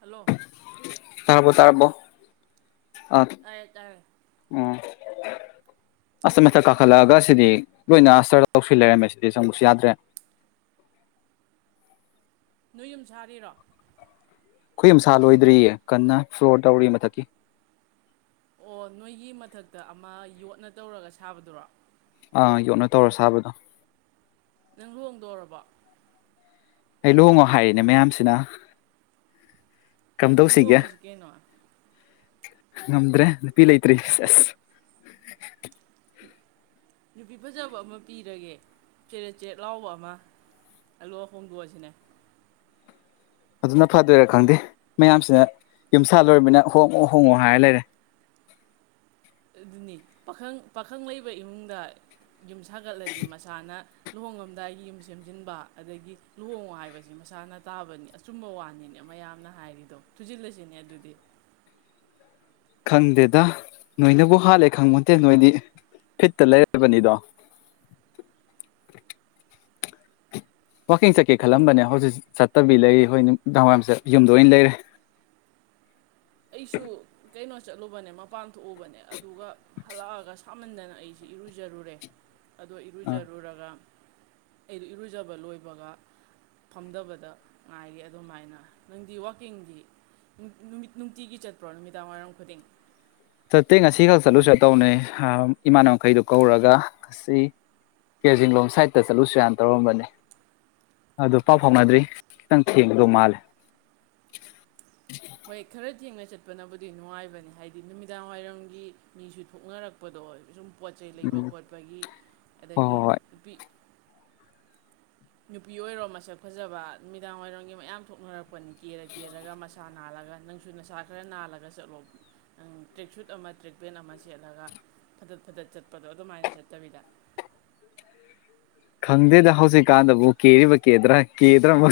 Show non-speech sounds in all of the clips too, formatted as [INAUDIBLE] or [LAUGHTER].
hello ꯇꯥꯔꯕꫭ ꯇꯥꯔꯕꯣ ꯑ ꯇꯥꯔꯦ ꯇꯥꯔꯦ ꯑꯣ ꯑꯁ ꯃꯊꯛ ꯀꯥꯈꯠꯂꯛꯑꯒ ꯁꯤꯗꯤ ꯂꯣꯏꯅ ꯑꯁꯇꯔ ꯇꯧꯁꯤꯜ ꯂꯩꯔꯝꯃꯦ ꯁꯤꯗꯤ ꯆꯪꯕꯁꯨ ꯌꯥꯗ꯭ꯔꯦ ꯅꯣꯏ ꯌꯨꯝ ꯁꯥꯔꯤꯔꯣ ꯑꯈꫭꯏ ꯌꯨꯝ ꯁꯥꯥ ꯂꯣꯏꯗ꯭ꯔꯤꯌꯦ ꯀꯟꯅ ꯐ꯭ꯂꯣꯔ ꯇꯧꯔꯤꯌꯦ ꯃꯊꯛꯀꯤ ꯑꯣ ꯅꯣꯏꯒꯤ ꯃꯊꯛꯇ ꯑꯃ ꯌꯣꯠꯅ ꯇꯧꯔꯒ ꯁꯥꯕꯗꯨꯔꯣ ꯑꯥ ꯌꯣꯠꯅ ꯇꯧꯔ ꯁꯥꯕꯗꯣ ꯅꯪ ꯂꯨꯍꫭꯡꯗꯣꯔꯕꫭ ꯑꯩ ꯂꯨꯍꫭꯡꯉꯣ ꯍꯥꯏꯔꯤꯅꯦ ꯃꯌꯥꯝꯁꯤꯅ ꯑꯗꯨꯗꯤ ꯀꯝꯗꯧꯁꯤꯒꯦ ꯂꯨꯍꫭꯡꯉꯁꯤ ꯀꯩꯅꯣ ꯉꯝꯗ꯭ꯔꯦ ꯅꯨꯄꯤ ꯂꯩꯇ꯭ꯔꯤ ꯁꯦꯁ ꯅꯨꯄꯤ ꯐꯖꯕ ꯑꯃ ꯄꯤꯔꯒꯦ ꯆꯦꯔꯦꯠ ꯆꯦꯔꯦꯠ ꯂꯥꯎꯕ ꯑꯃ ꯑꯗꯨꯒ ꯍꯣꯡꯗꯣꯛꯑꯁꯤꯅꯦ ꯑꯗꯨꯅ ꯐꯗꯣꯏꯔꯥ ꯈꯪꯗꯦ ꯃꯌꯥꯝꯁꯤꯅ ꯌꯨꯝ ꯁꯥ ꯂꫭꯏꯔꯃꯤꯅ ꯍꯣꯡꯉꯣ ꯍꯣꯡꯉꯣ ꯍꯥꯏꯔ ꯂꯩꯔꯦ ꯑꯗꯨꯅꯤ ꯄꯥꯈꯪ ꯄꯥꯈꯪ ꯂꯩꯕ ꯏꯃꯨꯡꯗ ꯌꯨꯝ ꯁꯥꯒꯠꯂꯗꯤ ꯃꯁꯥꯅ ꯂꯨꯍꯣꯡꯉꯝꯗꯥꯏꯒꯤ ꯌꯨꯝ ꯁꯦꯝꯖꯤꯟꯕ ꯑꯗꯒꯤ ꯂꯨꯍꯣꯡꯉꯣ ꯍꯥꯏꯕꯁꯤ ꯃꯁꯥꯅ ꯇꯥꯕꯅꯤ ꯑꯆꯨꯝꯕ ꯋꯥꯅꯤꯅꯦ ꯃꯌꯥꯝꯅ ꯍꯥꯏꯔꯤꯗꯣ ꯊꯨꯖꯤꯜꯂꯁꯤꯅꯦ ꯑꯗꯨꯗꯤ ꯈꯪꯗꯦꯗ ꯅꯣꯏꯅꯕꯨ ꯍꯥꯜꯂꯦ ꯈꯪꯕꯣꯟꯇꯦ ꯅꯣꯏꯗꯤ ꯐꯤꯠꯇ ꯂꯩꯔꯕꯅꯤꯗꯣ ꯋꯥꯀꯤꯡ ꯆꯠꯀꯦ ꯈꯜꯂꯝꯕꯅꯦ ꯍꯧꯖꯤꯛ ꯆꯠ ꯐꯠꯇꯕꯤ ꯂꯩ ꯍꯣꯏ ꯅꯨꯃꯤꯗꯥꯡ ꯋꯥꯏꯔꯝꯁꯦ ꯌꯨꯝꯗ ꯑꯣꯏꯅ ꯂꯩꯔꯦ ꯑꯩꯁꯨ ꯀꯩꯅꯣ ꯆꯠꯂꯨꯕꯅꯦ ꯃꯄꯥꯟ ꯊꯣꯛꯎꯕꯅꯦ ꯑꯗꯨꯒ ꯍꯜꯂꯛꯑꯒ ꯁꯥꯃꯟꯗꯅ ꯑꯩꯁꯤ ꯏꯔꯨꯖꯔꯨꯔꯦ ꯑꯗꯨ ꯑ ꯏꯔꯨꯖꯔꯨꯔꯒ ꯑꯩ ꯏꯔꯨꯖꯕ ꯂꯣꯏꯕꯒ ꯐꯝꯗꯕꯗ ꯉꯥꯏꯔꯤ ꯑꯗꯨꯃꯥꯏꯅ ꯅꯪꯗꯤ ꯋꯥꯛꯀꯤꯡꯗꯤ ꯅꯨꯃꯤꯠ ꯅꯨꯡꯇꯤꯒꯤ ꯆꯠꯄ꯭ꯔꯣ ꯅꯨꯃꯤꯗꯥꯡꯋꯥꯏꯔꯝ ꯈꯨꯗꯤꯡ ꯅꯠꯇꯦ ꯉꯁꯤꯈꯛ ꯆꯠꯂꯨꯁꯤꯔ ꯇꯧꯅꯦ ꯍ ꯏꯃꯥꯟꯅꯕ ꯈꯩꯗꯨ ꯀꯧꯔꯒ ꯉꯁꯤ ꯀꯦꯖꯤꯡ ꯂꯣꯡꯝ ꯁꯥꯏꯠꯇ ꯆꯠꯂꯨꯁꯤꯔꯥꯅ ꯇꯧꯔꯝꯕꯅꯦ ꯑꯗꯨ ꯄꯥꯎ ꯐꯥꯎꯅꯗ꯭ꯔꯤ ꯈꯤꯇꯪ ꯊꯦꯡꯒꯗꯧ ꯃꯥꯜꯂꯦ ꯍꯣꯏ ꯈꯔ ꯊꯦꯡꯅ ꯆꯠꯄꯅꯕꯨꯗꯤ ꯅꯨꯡꯉꯥꯏꯕꯅꯤ ꯍꯥꯏꯗꯤ ꯅꯨꯃꯤꯗꯥꯡ ꯋꯥꯏꯔꯝꯒꯤ ꯃꯤꯁꯨ ꯊꯣꯛꯅꯔꯛꯄꯗꯣ ꯑꯣꯏ ꯁꯨꯝ ꯄꯣꯠ ꯆꯩ ꯂꯩꯕ ꯎꯝ ꯈꯣꯠꯄꯒꯤ ꯍꯣꯏ ꯑꯗꯒꯤ ꯍꯣꯏ ꯍꯣꯏ ꯅꯨꯄꯤ ꯅꯨꯄꯤ ꯑꯣꯏꯔꯣ ꯃꯁꯛ ꯐꯖꯕ ꯅꯨꯃꯤꯗꯥꯡ ꯑꯣꯏꯏꯔꯣꯝꯒꯤ ꯃꯌꯥꯝ ꯊꯣꯛꯅꯔꯛꯄ ꯑꯩꯣꯏꯅꯤ ꯀꯦꯔ ꯀꯦꯔꯒ ꯃꯁꯥꯅ ꯅꯥꯜꯂꯒ ꯅꯪꯁꯨ ꯅꯁꯥ ꯈꯔ ꯅꯥꯜꯂꯒ ꯆꯠꯂꯣ ꯅ ꯇ꯭ꯔꯦꯛ ꯁꯨꯠ ꯑꯃ ꯇ꯭ꯔꯦꯛꯄꯦꯟ ꯑꯃ ꯁꯦꯠꯂꯒ ꯐꯗꯠ ꯐꯗꯠ ꯆꯠꯄꯗꯣ ꯑꯗꯨꯃꯥꯏꯅ ꯆꯠꯇꯕꯤꯗ ꯈꯪꯗꯦꯗ ꯍꯧꯖꯤꯛꯀꯥꯟꯗꯕꯨ ꯀꯦꯔꯤꯕ ꯀꯦꯗ꯭ꯔꯥ ꯀꯦꯗ꯭ꯔꯃ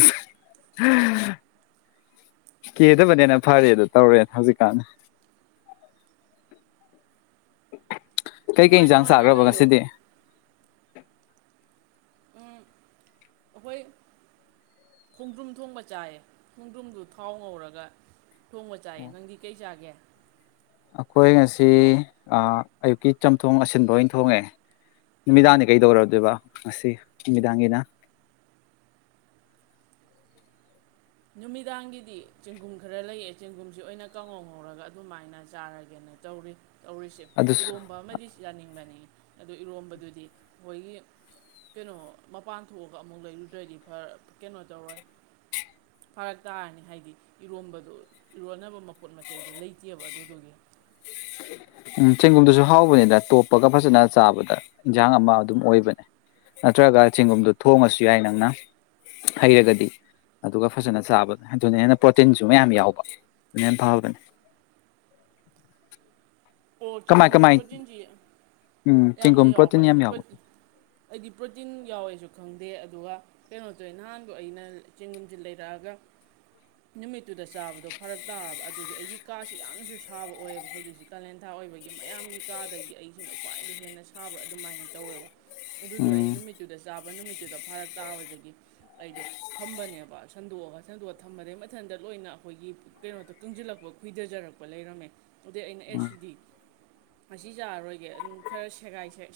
ꯀꯦꯗꯕꯅꯦꯅ ꯐꯔꯦꯗ ꯇꯧꯔꯦꯅ ꯍꯧꯖꯤꯛꯀꯥꯟꯗ ꯎ ꯀꯩꯀꯩ ꯅꯨꯡꯉꯥꯏ ꯏꯟꯁꯥꯡ ꯅꯨꯡꯉꯥꯏꯅ ꯆꯥꯈ꯭ꯔꯕ ꯂꯩꯌꯣ ꯉꯁꯤꯗꯤ [UNINTELLIGIBLE] ꯎ ꯑꯩꯈꯣꯏ ꯈꯣꯡꯗ꯭ꯔꯨꯝ ꯊꯣꯡꯕ ꯆꯥꯏꯌꯦ ꯈꯣꯡꯗ꯭ꯔꯨꯝꯗꯨ ꯊꯥꯎ ꯉꯧꯔꯒ ꯊꯣꯡꯕ ꯆꯥꯏꯌꯦ ꯅꯪꯗꯤ ꯀꯩ ꯆꯥꯒꯦ ꯑꯩꯈꯣꯏ ꯉꯁꯤ ꯑꯌꯨꯛꯀꯤ ꯆꯝꯊꯣꯡ ꯑꯁꯤꯟꯕ ꯑꯣꯏꯅ ꯊꯣꯡꯉꯦ ꯅꯨꯃꯤꯗꯥꯡꯗꯤ ꯀꯩꯗꯧꯗꯣꯏꯕ ꯉꯁꯤ ꯅꯨꯃꯤꯗꯥꯡꯒꯤꯅ ꯅꯨꯃꯤꯗꯥꯡꯒꯤꯗꯤ ꯆꯦꯡꯒꯨꯝ ꯈꯔ ꯂꯩꯑꯦ ꯆꯦꯡꯒꯨꯝꯁꯤ ꯑꯣꯏꯅ ꯀꯥꯡꯍꯧ ꯉꯧꯔꯒ ꯑꯗꯨꯃꯥꯏꯅ ꯆꯥꯔꯒꯦꯅ ꯇꯧꯔꯤ ꯇꯧꯔꯤꯁꯦ ꯑꯗꯨꯁꯨ ꯏꯔꯣꯝꯕ ꯑꯃꯗꯤ ꯆꯥꯅꯤꯡꯕꯅꯤ ꯑꯗꯨ ꯏꯔꯣꯝꯕꯗꯨꯗꯤ ꯑꯩꯈꯣꯏꯒꯤ ꯀꯩꯅꯣ ꯃꯄꯥꯟ ꯊꯣꯛꯑꯒ ꯑꯃꯨꯛ ꯂꯩꯔꯨꯗ꯭ꯔꯗꯤ ꯐꯔ ꯀꯩꯅꯣ ꯇꯧꯔꯣꯏ ꯐꯥꯔꯛ ꯇꯥꯔꯅꯤ ꯍꯥꯏꯗꯤ ꯏꯔꯣꯟꯝꯕꯗꯣ ꯏꯔꯣꯟꯅꯕ ꯄꯣꯠ ꯃꯆꯩꯗꯨꯣ ꯂꯩꯇꯦꯕ ꯑꯗꯨ ꯑꯗꯨꯒꯤ ꯎꯝ ꯆꯦꯡꯒꯨꯝꯗꯨꯁꯨ ꯍꯥꯎꯕꯅꯤꯗ ꯇꯣꯞꯄꯒ ꯐꯖꯅ ꯆꯥꯕꯗ ꯏꯟꯁꯥꯡ ꯑꯃ ꯑꯗꯨꯝ ꯑꯣꯏꯕꯅꯦ ꯅꯠꯇ꯭ꯔꯒ ꯆꯦꯡꯒꯨꯝꯗꯣ ꯊꯣꯡꯉꯁꯨ ꯌꯥꯏ ꯅꯪꯅ ꯍꯩꯔꯒꯗꯤ ꯑꯗꯨꯒ ꯐꯖꯅ ꯆꯥꯕꯗ ꯑꯗꯨꯅ ꯍꯦꯟꯅ ꯄ꯭ꯔꯣꯇꯤꯟꯁꯨ ꯃꯌꯥꯝ ꯌꯥꯎꯕ ꯑꯗꯨꯅ ꯍꯦꯟꯅ ꯐꯕꯅꯦ ꯑꯣ ꯀꯃꯥꯏ ꯆꯦꯡꯒꯨꯝꯁꯤ ꯀꯃꯥꯏ ꯄ꯭ꯔꯣꯇꯤꯟꯁꯤ ꯎꯝ ꯌꯥꯝꯅ ꯆꯦꯡꯒꯨꯝ ꯌꯥꯎꯕ꯭ꯔ ꯄ꯭ꯔꯣꯇꯤꯟ ꯌꯥꯝ ꯑꯩꯗꯤ ꯌꯥꯎꯕ ꯑꯩꯗꯤ ꯄ꯭ꯔꯣꯇꯤꯟ ꯌꯥꯎꯋꯦꯁꯨ ꯈꯪꯗꯦ ꯑꯗꯨꯒ ꯀꯩꯅꯣꯇꯣ ꯅꯍꯥꯟꯕꯨ ꯑꯩꯅ ꯆꯦꯡꯒꯨꯝꯁꯤ ꯂꯩꯔꯛꯑꯒ ꯅꯨꯃꯤꯠꯇꯨꯗ ꯆꯥꯕꯗꯣ ꯐꯔꯛ ꯇꯥꯔꯕ ꯑꯗꯨꯗꯤ ꯑꯩꯒꯤ ꯀꯥꯁꯤ ꯌꯥꯝꯅꯁꯨ ꯁꯥꯕ ꯑꯣꯏꯌꯦꯕ ꯍꯧꯖꯤꯛꯁꯤ ꯀꯥꯂꯦꯟ ꯑꯥ ꯑꯣꯏꯕꯒꯤ ꯃꯌꯥꯝꯒꯤ ꯀꯥꯗꯒꯤ ꯑꯩꯁꯤꯅ ꯈ꯭ꯋꯥꯏꯗꯒꯤ ꯍꯦꯟꯅ ꯁꯥꯕ꯭ꯔꯥ ꯑꯗꯨꯃꯥꯏꯅ ꯇꯧꯋꯦꯕ ꯑꯗꯨ ꯎꯝ ꯅꯨꯃꯤꯇꯨꯗꯥ ꯆꯥꯕ ꯊꯥꯕ ꯅꯨꯃꯤꯠꯇꯨꯗ ꯐꯥꯔꯛ ꯇꯥꯕꯗꯒꯤ ꯑꯩꯗꯣ ꯊꯝꯕꯅꯦꯕ ꯁꯟꯗꯣꯛꯑꯒ ꯁꯟꯗꯣꯛꯑ ꯊꯝꯕꯗꯩ ꯃꯊꯟꯇ ꯂꯣꯏꯅ ꯑꯩꯈꯣꯏꯒꯤ ꯀꯩꯅꯣꯗ ꯀꯪꯁꯤꯜꯂꯛꯄ ꯈꯣꯏꯊꯖꯔꯛꯄ ꯂꯩꯔꯝꯃꯦ ꯑꯗꯩ ꯑꯩꯅ ꯎꯝ ꯑꯦꯁꯤꯗꯤ ꯉꯁꯤ ꯆꯥꯔꯔꯣꯏꯒꯦ ꯑꯗꯨꯝ ꯈꯔ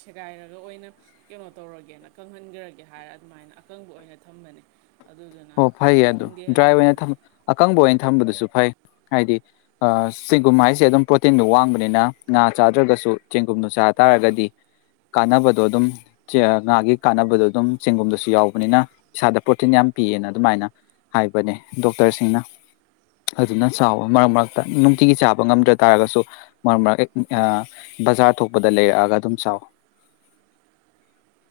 ꯁꯦꯒꯥꯏꯔꯒ ꯑꯣꯏꯅ ꯀꯩꯅꯣ ꯇꯧꯔꯒꯦꯅ ꯀꯪꯍꯟꯈ꯭ꯔꯒꯦ ꯍꯥꯏꯔ ꯑꯗꯨꯃꯥꯏꯅ ꯑꯀꯪꯕ ꯑꯣꯏꯅ ꯊꯝꯕꯅꯦ ꯑꯗꯨꯗꯨꯅ ꯍꯣ ꯐꯩꯌꯦ ꯑꯗꯣ ꯈꯪꯗꯦ ꯗ꯭ꯔꯥꯏ ꯑꯣꯏꯅ ꯑꯗꯨꯃꯥꯏꯅ ꯑꯀꯪꯕ ꯑꯣꯏꯅ ꯊꯝꯕꯗꯨꯁꯨ ꯐꯩ ꯍꯥꯏꯗꯤ ꯆꯦꯡꯒꯨꯝ ꯍꯥꯏꯁꯦ ꯑꯗꯨꯝ ꯄ꯭ꯔꯣꯇꯤꯟꯗꯣ ꯋꯥꯡꯕꯅꯤꯅ ꯉꯥ ꯆꯥꯗ꯭ꯔꯒꯁꯨ ꯆꯦꯡꯒꯨꯝꯗꯣ ꯆꯥ ꯇꯥꯔꯒꯗꯤ ꯀꯥꯟꯅꯕꯗꯣ ꯑꯗꯨꯝ ꯉꯥꯒꯤ ꯀꯥꯟꯅꯕꯗꯣ ꯑꯗꯨꯝ ꯆꯦꯡꯒꯨꯝꯗꯁꯨ ꯌꯥꯎꯕꯅꯤꯅ ꯏꯁꯥꯗ ꯄ꯭ꯔꯣꯇꯤꯟ ꯌꯥꯝ ꯄꯤꯑꯅ ꯑꯗꯨꯃꯥꯏꯅ ꯍꯥꯏꯕꯅꯦ ꯗꯣꯛꯇꯔꯁꯤꯡꯅ ꯑꯗꯨꯅ ꯆꯥꯎꯌꯣ ꯃꯔꯛ ꯃꯔꯛꯇ ꯅꯨꯡꯇꯤꯒꯤ ꯆꯥꯕ ꯉꯝꯗ ꯇꯥꯔꯒꯁꯨ ꯃꯔꯛ ꯃꯔꯛ ꯕꯖꯥꯔ ꯊꯣꯛꯄꯗ ꯂꯩꯔꯛꯑꯒ ꯑꯗꯨꯝ ꯆꯥꯎꯌꯣ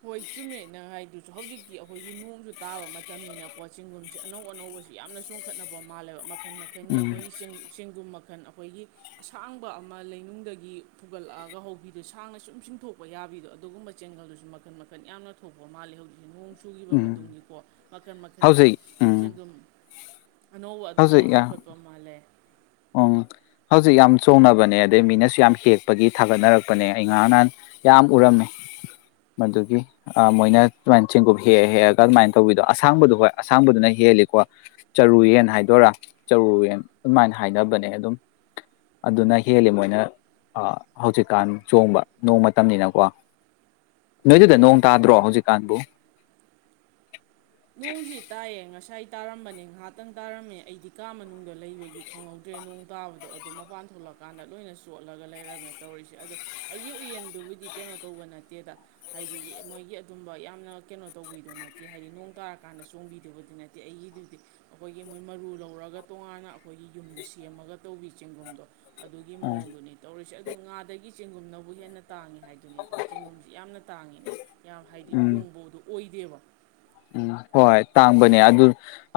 ꯍꯣꯏ ꯆꯨꯝꯃꯦ ꯅꯥꯪꯅ ꯍꯥꯏꯗꯨꯁꯨ ꯍꯧꯖꯤꯛ ꯑꯩꯈꯣꯏꯒꯤ ꯅꯣꯡꯁꯨ ꯇꯥꯕ ꯃꯇꯝꯅꯤꯅꯀꯣ ꯆꯤꯡꯒꯨꯝꯁ ꯑꯅꯧ ꯑꯅꯧꯕꯁꯤ ꯌꯥꯝꯅ ꯆꯣꯡꯈꯠꯅꯕ ꯃꯥꯜꯂꯦꯕ ꯃꯈꯜ ꯃꯈꯜꯒꯤ ꯎꯝ ꯑꯩꯈꯣꯏꯒꯤ ꯆꯦꯡ ꯆꯦꯡꯒꯨꯝꯕ ꯃꯈꯟ ꯑꯩꯈꯣꯏꯒꯤ ꯑꯁꯥꯡꯕ ꯑꯃ ꯂꯩꯅꯨꯡꯗꯒꯤ ꯐꯨꯒꯠꯂꯛꯑꯒ ꯍꯧꯕꯤꯗꯣ ꯁꯥꯡꯅ ꯁꯨꯝ ꯆꯤꯡꯊꯣꯛꯄ ꯌꯥꯕꯤꯗꯣ ꯑꯗꯨꯒꯨꯝꯕ ꯆꯦꯡꯒꯜꯗꯨꯁꯨ ꯃꯈꯟ ꯃꯈꯟ ꯌꯥꯝꯅ ꯊꯣꯛꯄꯥ ꯃꯥꯜꯂꯤ ꯍꯧꯖꯤꯛ ꯅꯣꯡꯁꯨ ꯁꯨꯈꯤꯕ ꯎꯝ ꯃꯇꯨꯡꯒꯤꯀꯣ ꯃꯈꯟ ꯃꯈꯜꯒꯤ ꯍꯧꯖꯤꯛ ꯎꯝ ꯆꯦꯡꯒꯨꯝ ꯑꯅꯧꯕ ꯍꯧꯖꯤꯛ ꯑꯗꯨꯃꯥꯏꯅ ꯆꯣꯡꯈꯠꯄ ꯃꯥꯜꯂꯦ ꯎꯝ ꯍꯧꯖꯤꯛ ꯌꯥꯝ ꯆꯣꯡꯅꯕꯅꯦ ꯑꯗꯩ ꯃꯤꯅꯁꯨ ꯌꯥꯝ ꯍꯦꯛꯄꯒꯤ ꯊꯥꯒꯠꯅꯔꯛꯄꯅꯦ ꯑꯩ ꯉꯔꯥꯡ ꯅꯍꯥꯟ ꯌꯥꯝ ꯎꯔꯝꯃꯦ ꯃꯗꯨꯒꯤ ꯃꯣꯏꯅ ꯁꯨꯃꯥꯏꯅ ꯆꯦꯡꯀꯨꯞ ꯍꯦꯛꯑ ꯍꯦꯛꯑꯒ ꯑꯗꯨꯃꯥꯏꯅ ꯇꯧꯕꯤꯗꯣ ꯑꯁꯥꯡꯕꯗꯣ ꯍꯣꯏ ꯑꯁꯥꯡꯕꯗꯨꯅ ꯍꯦꯜꯂꯤꯀꯣ ꯆꯔꯨ ꯌꯦꯟ ꯍꯥꯏ ꯗꯣꯏꯔꯥ ꯆꯔꯨꯌꯦꯟ ꯑꯗꯨꯃꯥꯏꯅ ꯍꯥꯏꯅꯕꯅꯦ ꯑꯗꯨꯝ ꯑꯗꯨꯅ ꯍꯦꯜꯂꯤ ꯃꯣꯏꯅ ꯍꯧꯖꯤꯛꯀꯥꯟ ꯆꯣꯡꯕ ꯅꯣꯡ ꯃꯇꯝꯅꯤꯅꯀꯣ ꯅꯣꯏꯗꯨꯗ ꯅꯣꯡ ꯇꯥꯗ꯭ꯔꯣ ꯍꯧꯖꯤꯛꯀꯥꯟꯕꯨ ꯅꯣꯡꯁꯤ ꯇꯥꯏꯌꯦ ꯉꯁꯥꯏ ꯇꯥꯔꯝꯕꯅꯦ ꯉꯥꯏꯍꯥꯛꯇꯪ ꯇꯥꯔꯝꯃꯦ ꯑꯩꯗꯤ ꯀꯥ ꯃꯅꯨꯡꯗ ꯂꯩꯕꯒꯤ ꯈꯪꯍꯧꯗ꯭ꯔꯦ ꯅꯣꯡ ꯇꯥꯕꯗꯣ ꯑꯗꯨꯗꯣ ꯃꯄꯥꯟ ꯊꯣꯛꯂꯛꯀꯥꯟꯗ ꯂꯣꯏꯅ ꯆꯣꯠꯂꯒ ꯂꯩꯔꯝꯃꯦ ꯇꯧꯔꯤꯁꯦ ꯑꯗꯣ ꯑꯩꯒꯤ ꯎꯌꯦꯟꯗꯨꯕꯨꯗꯤ ꯀꯩꯅꯣ ꯇꯧꯕ ꯅꯠꯇꯦꯗ ꯍꯥꯏꯗꯤ ꯃꯣꯏꯒꯤ ꯑꯗꯨꯝꯕ ꯌꯥꯝꯅ ꯀꯩꯅꯣ ꯇꯧꯕꯤꯗꯣ ꯅꯠꯇꯦ ꯍꯥꯏꯗꯤ ꯅꯣꯡ ꯇꯥꯔꯀꯥꯟꯗ ꯆꯣꯡꯕꯤꯗꯨꯕꯗꯤ ꯅꯠꯇꯦ ꯑꯩꯒꯤꯗꯨꯗꯤ ꯑꯩꯈꯣꯏꯒꯤ ꯃꯣꯏ ꯃꯔꯨ ꯂꯧꯔꯒ ꯇꯣꯉꯥꯟꯅ ꯑꯩꯈꯣꯏꯒꯤ ꯌꯨꯝꯗ ꯁꯦꯝꯃꯒ ꯇꯧꯕꯤ ꯆꯦꯡꯒꯨꯝꯗꯣ ꯑꯗꯨꯒꯤ ꯎꯝ ꯃꯑꯣꯡꯗꯨꯅꯤ ꯇꯧꯔꯤꯁꯦ ꯑꯗꯣ ꯉꯥꯗꯒꯤ ꯆꯦꯡꯒꯨꯝꯅꯕꯨꯒꯤ ꯍꯦꯟꯅ ꯇꯥꯡꯉꯤ ꯍꯥꯏꯗꯨꯅꯤꯗ ꯆꯦꯡꯒꯨꯝꯁꯤ ꯌꯥꯝꯅ ꯇꯥꯡꯉꯤꯅꯦ ꯌꯥꯝ ꯍꯥꯏꯗꯤ ꯎꯝ ꯍꯣꯡꯕꯗꯣ ꯑꯣꯏꯗꯦꯕ ꯎꯝ ꯍꯣꯏ ꯇꯥꯡꯕꯅꯦ ꯑꯗꯨ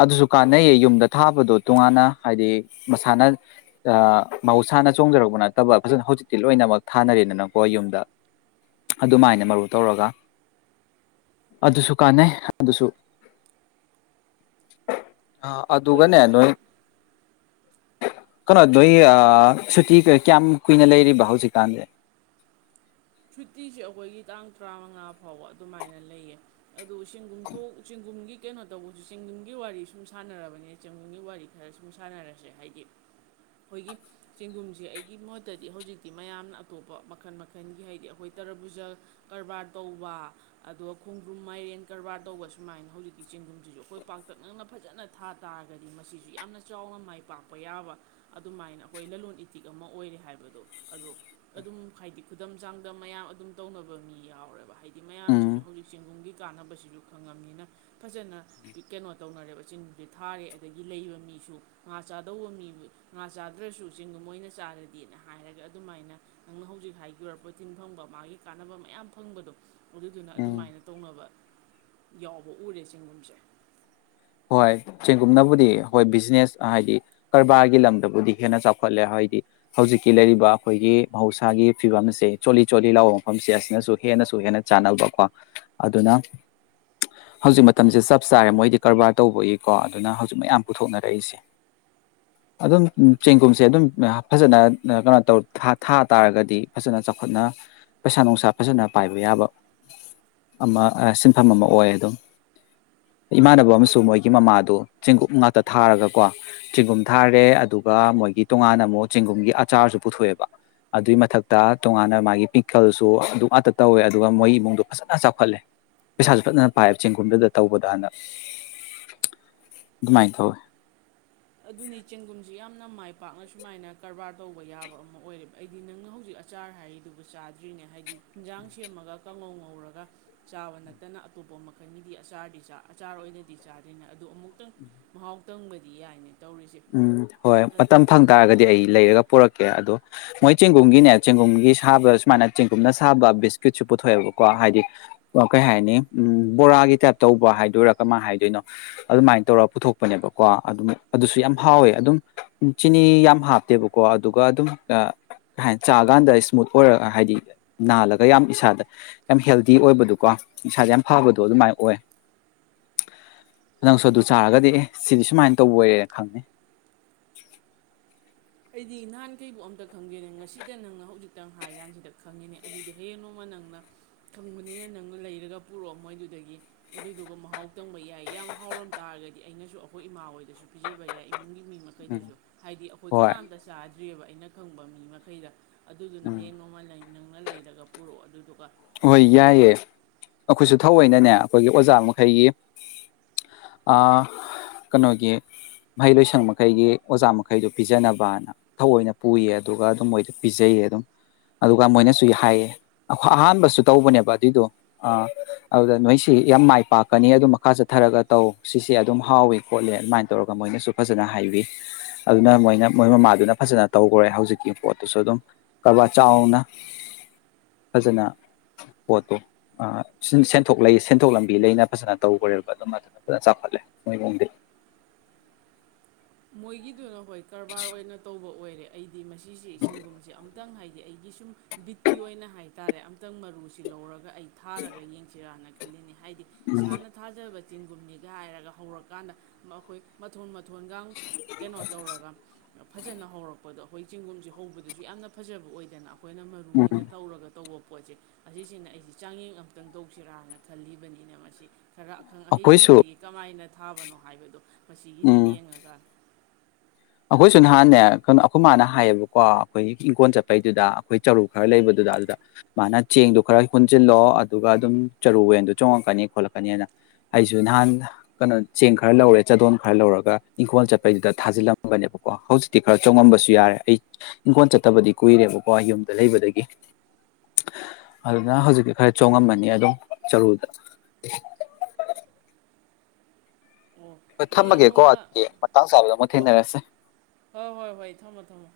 ꯑꯗꯨꯁꯨ ꯀꯥꯟꯅꯩꯌꯦ ꯌꯨꯝꯗ ꯊꯥꯕꯗꯣ ꯇꯣꯉꯥꯟꯅ ꯍꯥꯏꯗꯤ ꯃꯁꯥꯅ ꯃꯍꯧꯁꯥꯅ ꯆꯣꯡꯖꯔꯛꯄ ꯅꯠꯇꯕ ꯐꯖꯅ ꯍꯧꯖꯤꯛꯇꯤ ꯂꯣꯏꯅꯃꯛ ꯊꯥꯅꯔꯦꯗꯅꯀꯣ ꯌꯨꯝꯗ ꯑꯗꯨꯃꯥꯏꯅ ꯃꯔꯨ ꯇꯧꯔꯒ ꯑꯗꯨꯁꯨ ꯀꯥꯟꯅꯩ ꯑꯗꯨꯁꯨ ꯑ ꯍꯣꯏ ꯑꯗꯨꯒꯅꯦ ꯍꯧꯖꯤꯛ ꯅꯣꯏ ꯀꯩꯅꯣ ꯅ ꯑꯩ ꯁꯨꯇꯤ ꯀꯌꯥꯝ ꯀꯨꯏꯅ ꯂꯩꯔꯤꯕ ꯍꯧꯖꯤꯛꯀꯥꯟꯁꯦ ꯁꯨꯇꯤꯁꯦ ꯑꯩꯈꯣꯏꯒꯤ ꯇꯥꯡ ꯇꯔꯥꯃꯉꯥ ꯐꯥꯎꯕ ꯑꯗꯨꯃꯥꯏꯅ ꯂꯩꯌꯦ ꯑꯗꯨꯗ ꯆꯦꯡꯒꯨꯝ ꯊꯣꯛ ꯆꯦꯡꯒꯨꯝꯒꯤ ꯀꯩꯅꯣ ꯇꯧꯕꯁꯨ ꯆꯦꯡꯗꯨꯨꯝꯒꯤ ꯋꯥꯔꯤ ꯁꯨꯝ ꯁꯥꯟꯅꯔꯕꯅꯤ ꯆꯦꯡꯒꯨꯝꯒꯤ ꯋꯥꯔꯤ ꯈꯔ ꯁꯨꯝ ꯁꯥꯟꯅꯔꯁꯦ ꯍꯥꯏꯗꯤ ꯑꯩꯈꯣꯏꯒꯤ ꯆꯦꯡꯗꯨꯨꯝꯁꯦ ꯑꯩꯒꯤ ꯃꯣꯠꯇꯗꯤ ꯍꯧꯖꯤꯛꯇꯤ ꯃꯌꯥꯝꯅ ꯑꯇꯣꯞꯄ ꯃꯈꯜ ꯃꯈꯜꯒꯤ ꯍꯥꯏꯗꯤ ꯍꯥꯏꯗꯤ ꯑꯩꯈꯣꯏ ꯇꯔꯕꯨꯖꯜ ꯀꯔꯕꯥꯔ ꯇꯧꯕ ꯑꯗꯨꯒ ꯈꯣꯡꯗ꯭ꯔꯨꯝ ꯃꯥꯏꯔꯦꯟ ꯀꯔꯕꯥꯔ ꯇꯧꯕ ꯁꯨꯃꯥꯏꯅ ꯍꯧꯖꯤꯛꯤ ꯆꯦꯡꯒꯨꯝꯁꯤꯁꯨ ꯑꯩꯈꯣꯏ ꯄꯥꯛꯇꯛꯅꯛꯅ ꯐꯖꯅ ꯊꯥ ꯇꯥꯔꯒꯗꯤ ꯃꯁꯤꯁꯨ ꯌꯥꯝꯅ ꯆꯥꯎꯅ ꯃꯥꯏ ꯄꯥꯛꯄ ꯌꯥꯕ ꯑꯗꯨꯃꯥꯏꯅ ꯑꯩꯈꯣꯏ ꯂꯂꯣꯟ ꯏꯇꯤꯛ ꯑꯃ ꯑꯣꯏꯔꯦ ꯍꯥꯏꯕꯗꯣ ꯑꯗꯣ ꯑꯗꯨꯝ ꯍꯥꯏꯗꯤ ꯈꯨꯗꯝ ꯍꯛꯆꯥꯡꯗ ꯃꯌꯥꯝ ꯑꯗꯨꯝ ꯇꯧꯅꯕ ꯃꯤ ꯌꯥꯎꯔꯦꯕ ꯍꯥꯏꯗꯤ ꯎꯝ ꯃꯌꯥꯝꯁꯤꯁꯨ ꯍꯧꯖꯤꯛ ꯆꯦꯡꯒꯨꯝꯒꯤ ꯀꯥꯟꯅꯕꯁꯤꯁꯨ ꯈꯪꯉꯕꯅꯤꯅ ꯐꯖꯅ ꯀꯩꯅꯣ ꯇꯧꯅꯔꯦꯕ ꯆꯤꯡꯗꯨꯗꯤ ꯊꯥꯔꯦ ꯑꯗꯒꯤ ꯂꯩꯕ ꯃꯤꯁꯨ ꯉꯥ ꯆꯥꯗꯧꯕ ꯃꯤꯕꯨ ꯉꯥ ꯆꯥꯗ꯭ꯔꯁꯨ ꯆꯤꯡꯗꯨꯣ ꯃꯣꯏꯅ ꯆꯥꯔꯗꯤꯅ ꯍꯥꯏꯔꯒ ꯑꯗꯨꯃꯥꯏꯅ ꯅꯪꯅ ꯍꯧꯖꯤꯛ ꯍꯥꯏꯣꯔꯛꯄ ꯇꯤꯟ ꯐꯪꯕ ꯃꯥꯒꯤ ꯀꯥꯟꯅꯕ ꯃꯌꯥꯝ ꯐꯪꯕꯗꯣ ꯑꯗꯨꯗꯨꯅ ꯎꯝ ꯑꯗꯨꯃꯥꯏꯅ ꯇꯧꯅꯕ ꯌꯥꯎ ꯍꯧꯛ ꯎꯔꯦ ꯆꯤꯡꯒꯨꯝꯁꯦ ꯍꯣꯏ ꯆꯦꯡꯒꯨꯝꯅꯕꯨꯗꯤ ꯍꯣꯏ ꯕꯤꯖꯤꯅꯦꯁ ꯍꯥꯏꯗꯤ ꯀꯔꯕꯥꯔꯒꯤ ꯂꯝꯗꯕꯨꯗꯤ ꯍꯦꯟꯅ ꯆꯥꯎꯈꯠꯂꯦ ꯍꯥꯏꯗꯤ ꯍꯧꯖꯤꯛꯀꯤ ꯂꯩꯔꯤꯕ ꯑꯩꯈꯣꯏꯒꯤ ꯃꯍꯧꯁꯥꯒꯤ ꯐꯤꯕꯝꯁꯦ ꯆꯣꯜꯂꯤ ꯆꯣꯜꯂꯤ ꯂꯥꯎꯕ ꯃꯐꯝꯁꯦ ꯑꯁꯤꯅꯁꯨ ꯍꯦꯟꯅꯁꯨ ꯍꯦꯟꯅ ꯆꯥꯟꯅꯕꯀꯣ ꯑꯗꯨꯅ ꯍꯧꯖꯤꯛ ꯃꯇꯝꯁꯦ ꯆꯞ ꯆꯥꯔꯦ ꯃꯣꯏꯗꯤ ꯀꯔꯕꯥꯔ ꯇꯧꯕꯒꯤꯀꯣ ꯑꯗꯨꯅ ꯍꯧꯖꯤꯛ ꯃꯌꯥꯝ ꯄꯨꯊꯣꯛꯅꯔꯛꯏꯁꯦ ꯑꯗꯨꯝ ꯆꯦꯡꯒꯨꯝꯁꯦ ꯑꯗꯨꯝ ꯐꯖꯅ ꯀꯩꯅꯣ ꯇꯧ ꯊꯥ ꯇꯥꯔꯒꯗꯤ ꯐꯖꯅ ꯆꯥꯎꯈꯠꯅ ꯄꯩꯁꯥ ꯅꯨꯡꯁꯥ ꯐꯖꯅ ꯄꯥꯏꯕ ꯌꯥꯕ ꯑꯃ ꯁꯤꯟꯐꯝ ꯑꯃ ꯑꯣꯏ ꯑꯗꯨꯝ ꯏꯃꯥꯟꯅꯕ ꯑꯩ ꯑꯃꯁꯨ ꯃꯣꯏꯒꯤ ꯃꯃꯥꯗꯨ ꯆꯦꯡꯒꯨꯝ ꯉꯥꯛꯇ ꯊꯥꯔꯒꯀꯣ ꯆꯦꯡꯒꯨꯝ ꯊꯥꯔꯦ ꯑꯗꯨꯒ ꯃꯣꯏꯒꯤ ꯇꯣꯉꯥꯟꯅ ꯑꯃꯨꯛ ꯆꯦꯡꯒꯨꯝꯒꯤ ꯑꯆꯥꯔꯁꯨ ꯄꯨꯊꯣꯛꯑꯦꯕ ꯑꯗꯨꯏ ꯃꯊꯛꯇ ꯇꯣꯉꯥꯟꯅ ꯃꯥꯒꯤ ꯄꯤꯈꯜꯁꯨ ꯑꯗꯨ ꯉꯥꯛꯇ ꯇꯧꯋꯦ ꯑꯗꯨꯒ ꯃꯣꯏ ꯏꯃꯨꯡꯗꯣ ꯐꯖꯅ ꯆꯥꯎꯈꯠꯂꯦ ꯄꯩꯁꯥꯁꯨ ꯐꯖꯅ ꯄꯥꯏꯌꯦꯕ ꯆꯦꯡꯒꯨꯝꯗꯨꯗ ꯇꯧꯕꯗ ꯍꯥꯟꯅ ꯑꯗꯨꯃꯥꯏꯅ ꯇꯧꯋꯤ ꯑꯗꯨꯅꯤ ꯆꯦꯡꯒꯨꯝꯁꯤ ꯌꯥꯝꯅ ꯃꯥꯏꯕ ꯄꯥꯛꯅ ꯁꯨꯃꯥꯏꯅ ꯀꯔꯕꯥꯔ ꯇꯧꯕ ꯌꯥꯕ ꯑꯃ ꯑꯣꯏꯔꯦꯕ ꯑꯩꯗꯤ ꯅꯪꯅ ꯍꯧꯖꯤꯛ ꯑꯆꯥꯔ ꯍꯥꯏꯔꯤꯗꯨꯕꯨ ꯆꯥꯗ꯭ꯔꯤꯅꯦ ꯍꯥꯏꯗꯤ ꯌꯦꯟꯖꯥꯡ ꯁꯦꯝꯃꯒ ꯀꯥꯡꯉꯧꯉ ꯍꯧꯔꯒ ꯆꯥꯕ ꯅꯠꯇꯅ ꯑꯇꯣꯞꯄ ꯃꯈꯜꯒꯤꯗꯤ ꯑꯆꯥꯔꯗꯤ ꯑꯆꯥꯔ ꯑꯣꯏꯅꯗꯤ ꯆꯥꯗꯣꯏꯅꯦ ꯑꯗꯨ ꯑꯃꯨꯛꯇꯪ ꯃꯍꯥꯎ ꯇꯪꯕꯗꯤ ꯌꯥꯏꯅꯤ ꯎꯝ ꯍꯣꯏ ꯃꯇꯝ ꯐꯪ ꯇꯥꯔꯒꯗꯤ ꯑꯩ ꯂꯩꯔꯒ ꯄꯨꯔꯛꯀꯦ ꯑꯗꯣ ꯃꯣꯏ ꯆꯦꯡꯒꯨꯝꯒꯤꯅꯦ ꯆꯦꯡꯒꯨꯝꯒꯤ ꯁꯥꯕꯗ ꯁꯨꯃꯥꯏꯅ ꯆꯦꯡꯒꯨꯝꯅ ꯁꯥꯕ ꯕꯤꯁꯀꯤꯠꯁꯨ ꯄꯨꯊꯣꯛꯑꯦꯕꯀꯣ ꯍꯥꯏꯗꯤ ꯀꯩ ꯍꯥꯏꯅꯤ ꯎ ꯕꯣꯔꯥꯒꯤ ꯇꯥꯏꯞ ꯇꯧꯕ ꯍꯥꯏꯗꯣꯏꯔꯥ ꯀꯃꯥꯏꯅ ꯍꯥꯏꯗꯣꯏꯅꯣ ꯑꯗꯨꯃꯥꯏꯅ ꯇꯧꯔ ꯄꯨꯊꯣꯛꯄꯅꯦꯕꯀꯣ ꯑꯗꯨꯝ ꯑꯗꯨꯁꯨ ꯌꯥꯝ ꯍꯥꯎꯋꯦ ꯑꯗꯨꯝ ꯆꯤꯅꯤ ꯌꯥꯝ ꯍꯥꯞꯇꯦꯕꯀꯣ ꯑꯗꯨꯒ ꯑꯗꯨꯝ ꯀꯩ ꯍꯥꯏꯅ ꯆꯥꯀꯥꯟꯗ ꯏꯁꯃꯨꯠ ꯑꯣꯏꯔꯒ ꯍꯥꯏꯗꯤ ꯅꯥꯜꯂꯒ ꯌꯥꯝ ꯏꯁꯥꯗ ꯌꯥꯝ ꯍꯦꯜꯗꯤ ꯑꯣꯏꯕꯗꯣꯀꯣ ꯏꯁꯥꯗ ꯌꯥꯝ ꯐꯕꯗꯣ ꯑꯗꯨꯃꯥꯏꯅ ꯑꯣꯏ ꯅ ꯅꯪꯁꯨ ꯑꯗꯨ ꯆꯥꯔꯒꯗꯤ ꯑꯦ ꯁꯤꯗꯤ ꯁꯨꯃꯥꯏꯅ ꯇꯧꯕ ꯑꯣꯏꯔꯦꯅ ꯈꯪꯅꯤꯦ [UNINTELLIGIBLE] ꯑꯩꯗꯤ ꯅꯍꯥꯟꯈꯩꯕꯨ ꯑꯝꯇ ꯈꯪꯒꯦꯅꯦ ꯉꯁꯤꯗ ꯅꯪꯅ ꯍꯧꯖꯤꯛꯇꯪ ꯍꯥꯏ ꯀꯥꯟꯁꯤꯗ ꯈꯪꯉꯤꯅꯦ ꯑꯗꯨꯗꯤ ꯍꯌꯦꯡ ꯅꯣꯡꯃ ꯅꯪꯅ ꯈꯪꯕꯅꯤꯅ ꯅꯪꯅ ꯂꯩꯔꯒ ꯄꯨꯔꯛꯑꯣ ꯃꯣꯏꯗꯨꯗꯒꯤ ꯑꯗꯨꯗꯨꯒ ꯃꯍꯥꯎ ꯇꯪꯕ ꯌꯥꯏ ꯌꯥꯝ ꯍꯥꯎꯔꯝ ꯇꯥꯔꯒꯗꯤ ꯑꯩꯅꯁꯨ ꯑꯩꯈꯣꯏ ꯏꯃꯥ ꯍꯣꯏꯗꯁꯨ ꯄꯤꯖꯕ ꯌꯥꯏ ꯏꯃꯨꯡꯒꯤ ꯃꯤ ꯎꯝ ꯃꯈꯩꯗꯁꯨ ꯍꯥꯏꯗꯤ ꯍꯣꯏ ꯀꯅꯥꯝꯇ ꯆꯥꯗꯦ ꯑꯕ ꯑꯩꯅ ꯈꯪꯕ ꯃꯤ ꯃꯈꯩꯗ ꯑꯗꯨꯗꯨꯅ ꯎꯝ ꯍꯌꯦꯡ ꯅꯣꯡꯃꯥꯏ ꯂꯩ ꯅꯪꯅ ꯂꯩꯔꯒ ꯄꯨꯔꯛꯑꯣ ꯑꯗꯨꯗꯨꯒ ꯍꯣꯏ ꯌꯥꯏꯌꯦꯦ ꯑꯩꯈꯣꯏꯁꯨ ꯊꯧꯑꯣꯏꯅꯅꯦ ꯑꯩꯈꯣꯏꯒꯤ ꯑꯣꯖꯥ ꯃꯈꯩꯒꯤ ꯀꯩꯅꯣꯒꯤ ꯃꯍꯩ ꯂꯣꯏꯁꯪ ꯃꯈꯩꯒꯤ ꯑꯣꯖꯥ ꯃꯈꯩꯗꯣ ꯄꯤꯖꯅꯕꯅ ꯊꯑꯣꯏꯅ ꯄꯨꯌꯦ ꯑꯗꯨꯒ ꯑꯗꯨꯝ ꯃꯣꯏꯗ ꯄꯤꯖꯩꯌꯦ ꯑꯗꯨꯝ ꯑꯗꯨꯒ ꯃꯣꯏꯅꯁꯨ ꯍꯥꯏꯌꯦ ꯑꯩꯈꯣꯏ ꯑꯍꯥꯟꯕꯁꯨ ꯁꯨ ꯇꯧꯕꯅꯦꯕ ꯑꯗꯨꯏꯗꯣ ꯑꯗꯨꯗ ꯅꯣꯏꯁꯤ ꯌꯥꯝ ꯃꯥꯏ ꯄꯥꯛꯀꯅꯤ ꯑꯗꯨ ꯃꯈꯥ ꯆꯠꯊꯔꯒ ꯇꯧ ꯁꯤꯁꯦ ꯑꯗꯨꯝ ꯍꯥꯎꯋ ꯈꯣꯠꯂꯤ ꯑꯗꯨꯃꯥꯏꯅ ꯇꯧꯔꯒ ꯃꯣꯏꯅꯁꯨ ꯐꯖꯅ ꯍꯥꯏꯕꯤ ꯑꯗꯨꯅ ꯃꯣꯏꯅ ꯃꯣꯏ ꯃꯃꯥꯗꯨꯅ ꯐꯖꯅ ꯇꯧꯈꯔꯦ ꯍꯧꯖꯤꯛꯀꯤ ꯄꯣꯠꯇꯨꯁꯨ ꯑꯗꯨꯝ ꯀꯕꯥ ꯆꯥꯎꯅ ꯐꯖꯅ ꯄꯣꯠꯇꯣ ꯁꯦꯟꯊꯣꯛ ꯂꯩ ꯁꯦꯟꯊꯣꯛ ꯂꯝꯕꯤ ꯂꯩꯅ ꯐꯖꯅ ꯇꯧꯈ꯭ꯔꯦꯕ ꯑꯗꯨꯝ ꯑꯗꯨꯅ ꯐꯖꯅ ꯆꯥꯎꯈꯠꯂꯦ ꯃꯣꯏ ꯃꯨꯡꯗꯤ ꯃꯣꯏꯒꯤꯗꯨꯅ ꯍꯣꯏ ꯀꯔꯕꯥꯔ ꯑꯣꯏꯅ ꯇꯧꯕ ꯑꯣꯏꯔꯦ ꯑꯩ ꯍꯥꯏꯗꯤ ꯃꯁꯤꯁꯦ ꯆꯦꯡꯒꯨꯝꯁꯦ ꯑꯃꯝ ꯈꯤꯇꯪ ꯍꯥꯏꯗꯤ ꯑꯩꯒꯤ ꯁꯨꯝ ꯕꯤꯠꯀꯤ ꯑꯣꯏꯅ ꯍꯥꯏꯇꯥꯔꯦ ꯈꯤꯇꯪ ꯃꯔꯨꯁꯤ ꯂꯧꯔꯒ ꯑꯩ ꯊꯥꯔꯒ ꯌꯦꯡꯁꯤꯔꯅ ꯍꯥꯏꯗꯤ ꯏꯁꯥꯅ ꯊꯥꯖꯕ ꯆꯤꯟꯒꯨꯝꯅꯤꯒ ꯍꯥꯏꯔꯒ ꯍꯧꯔꯀꯥꯟꯗ ꯃꯈꯣꯏ ꯃꯊꯣꯟ ꯃꯊꯣꯟꯒꯥꯡ ꯐꯖꯅ ꯍꯧꯔꯛꯄꯗꯣ ꯑꯩꯈꯣꯏ ꯆꯦꯡꯒꯨꯝꯁꯦ ꯍꯧꯕꯗꯁꯨ ꯌꯥꯝꯅ ꯐꯖꯕ ꯑꯣꯏꯗꯅ ꯑꯩꯈꯣꯏꯅ ꯃꯔꯨ ꯎꯝ ꯑꯣꯏꯅ ꯇꯧꯔꯒ ꯇꯧꯕ ꯄꯣꯠꯁꯦ ꯑꯁꯤꯁꯤꯅ ꯑꯩꯁꯤ ꯆꯥꯡꯌꯦꯡ ꯑꯝꯇꯪ ꯇꯧꯁꯤꯔꯥꯅ ꯈꯜꯂꯤꯕꯅꯤꯅ ꯃꯁꯤ ꯈꯔ ꯑꯈꯪ ꯑꯩꯈꯣꯏꯁꯨ ꯑꯍꯩꯁꯤꯡꯗꯒꯤ ꯀꯃꯥꯏꯅ ꯊꯥꯕꯅꯣ ꯍꯥꯏꯕꯗꯣ ꯃꯁꯤꯒꯤꯁꯤ ꯎꯝ ꯌꯦꯡꯉꯒ ꯑꯩꯈꯣꯏꯁꯨ ꯅꯍꯥꯟꯅꯦ ꯀꯩꯅꯣ ꯑꯩꯈꯣꯏ ꯃꯥꯅ ꯍꯥꯏꯌꯦꯕꯀꯣ ꯑꯩꯈꯣꯏꯒꯤ ꯏꯪꯈꯣꯜ ꯆꯠꯄꯩꯗꯨꯗ ꯑꯩꯈꯣꯏ ꯆꯔꯨ ꯈꯔ ꯂꯩꯕꯗꯨꯗ ꯑꯗꯨꯗ ꯃꯥꯅ ꯆꯦꯡꯗꯣ ꯈꯔ ꯍꯨꯟꯁꯤꯜꯂꯣ ꯑꯗꯨꯒ ꯑꯗꯨꯝ ꯆꯔꯨꯋꯦꯟꯗꯣ ꯆꯣꯡꯉꯛꯀꯅꯤ ꯈꯣꯠꯂꯛꯀꯅꯤꯅ ꯑꯩꯁꯨ ꯅꯍꯥꯟ ꯀꯩꯅꯣ ꯆꯦꯡ ꯈꯔ ꯂꯧꯔꯦ ꯆꯥꯗꯣꯟ ꯈꯔ ꯂꯧꯔꯒ ꯏꯪꯈꯣꯜ ꯆꯠꯄꯩꯗꯨꯗ ꯊꯥꯖꯤꯜꯂꯝ ꯅꯦꯕꯀꯣ ꯍꯧꯖꯤꯛꯇꯤ ꯈꯔ ꯆꯣꯡꯉꯝꯕꯁꯨ ꯌꯥꯔꯦ ꯑꯩ ꯏꯪꯈꯣꯜ ꯆꯠꯇꯕꯗꯤ ꯀꯨꯏꯔꯦꯕꯀꯣ ꯌꯨꯝꯗ ꯂꯩꯕꯗꯒꯤ ꯑꯗꯨꯅ ꯍꯧꯖꯤꯛꯇꯤ ꯈꯔ ꯆꯣꯡꯉꯝꯃꯅꯤ ꯑꯗꯨꯝ ꯆꯔꯨꯗ ꯑꯣ ꯍꯣꯏ ꯍꯌꯦꯡ ꯊꯝꯃꯒꯦꯀꯣ ꯅꯣꯡꯃ ꯑꯗꯨꯒꯤ ꯃꯇꯥꯡ ꯆꯥꯕꯗ ꯑꯃꯛ ꯊꯦꯡꯅꯔꯁꯦ ꯍꯣꯏ ꯍꯣꯏ ꯍꯣꯏ ꯊꯝꯃꯣ ꯊꯝꯃꯣ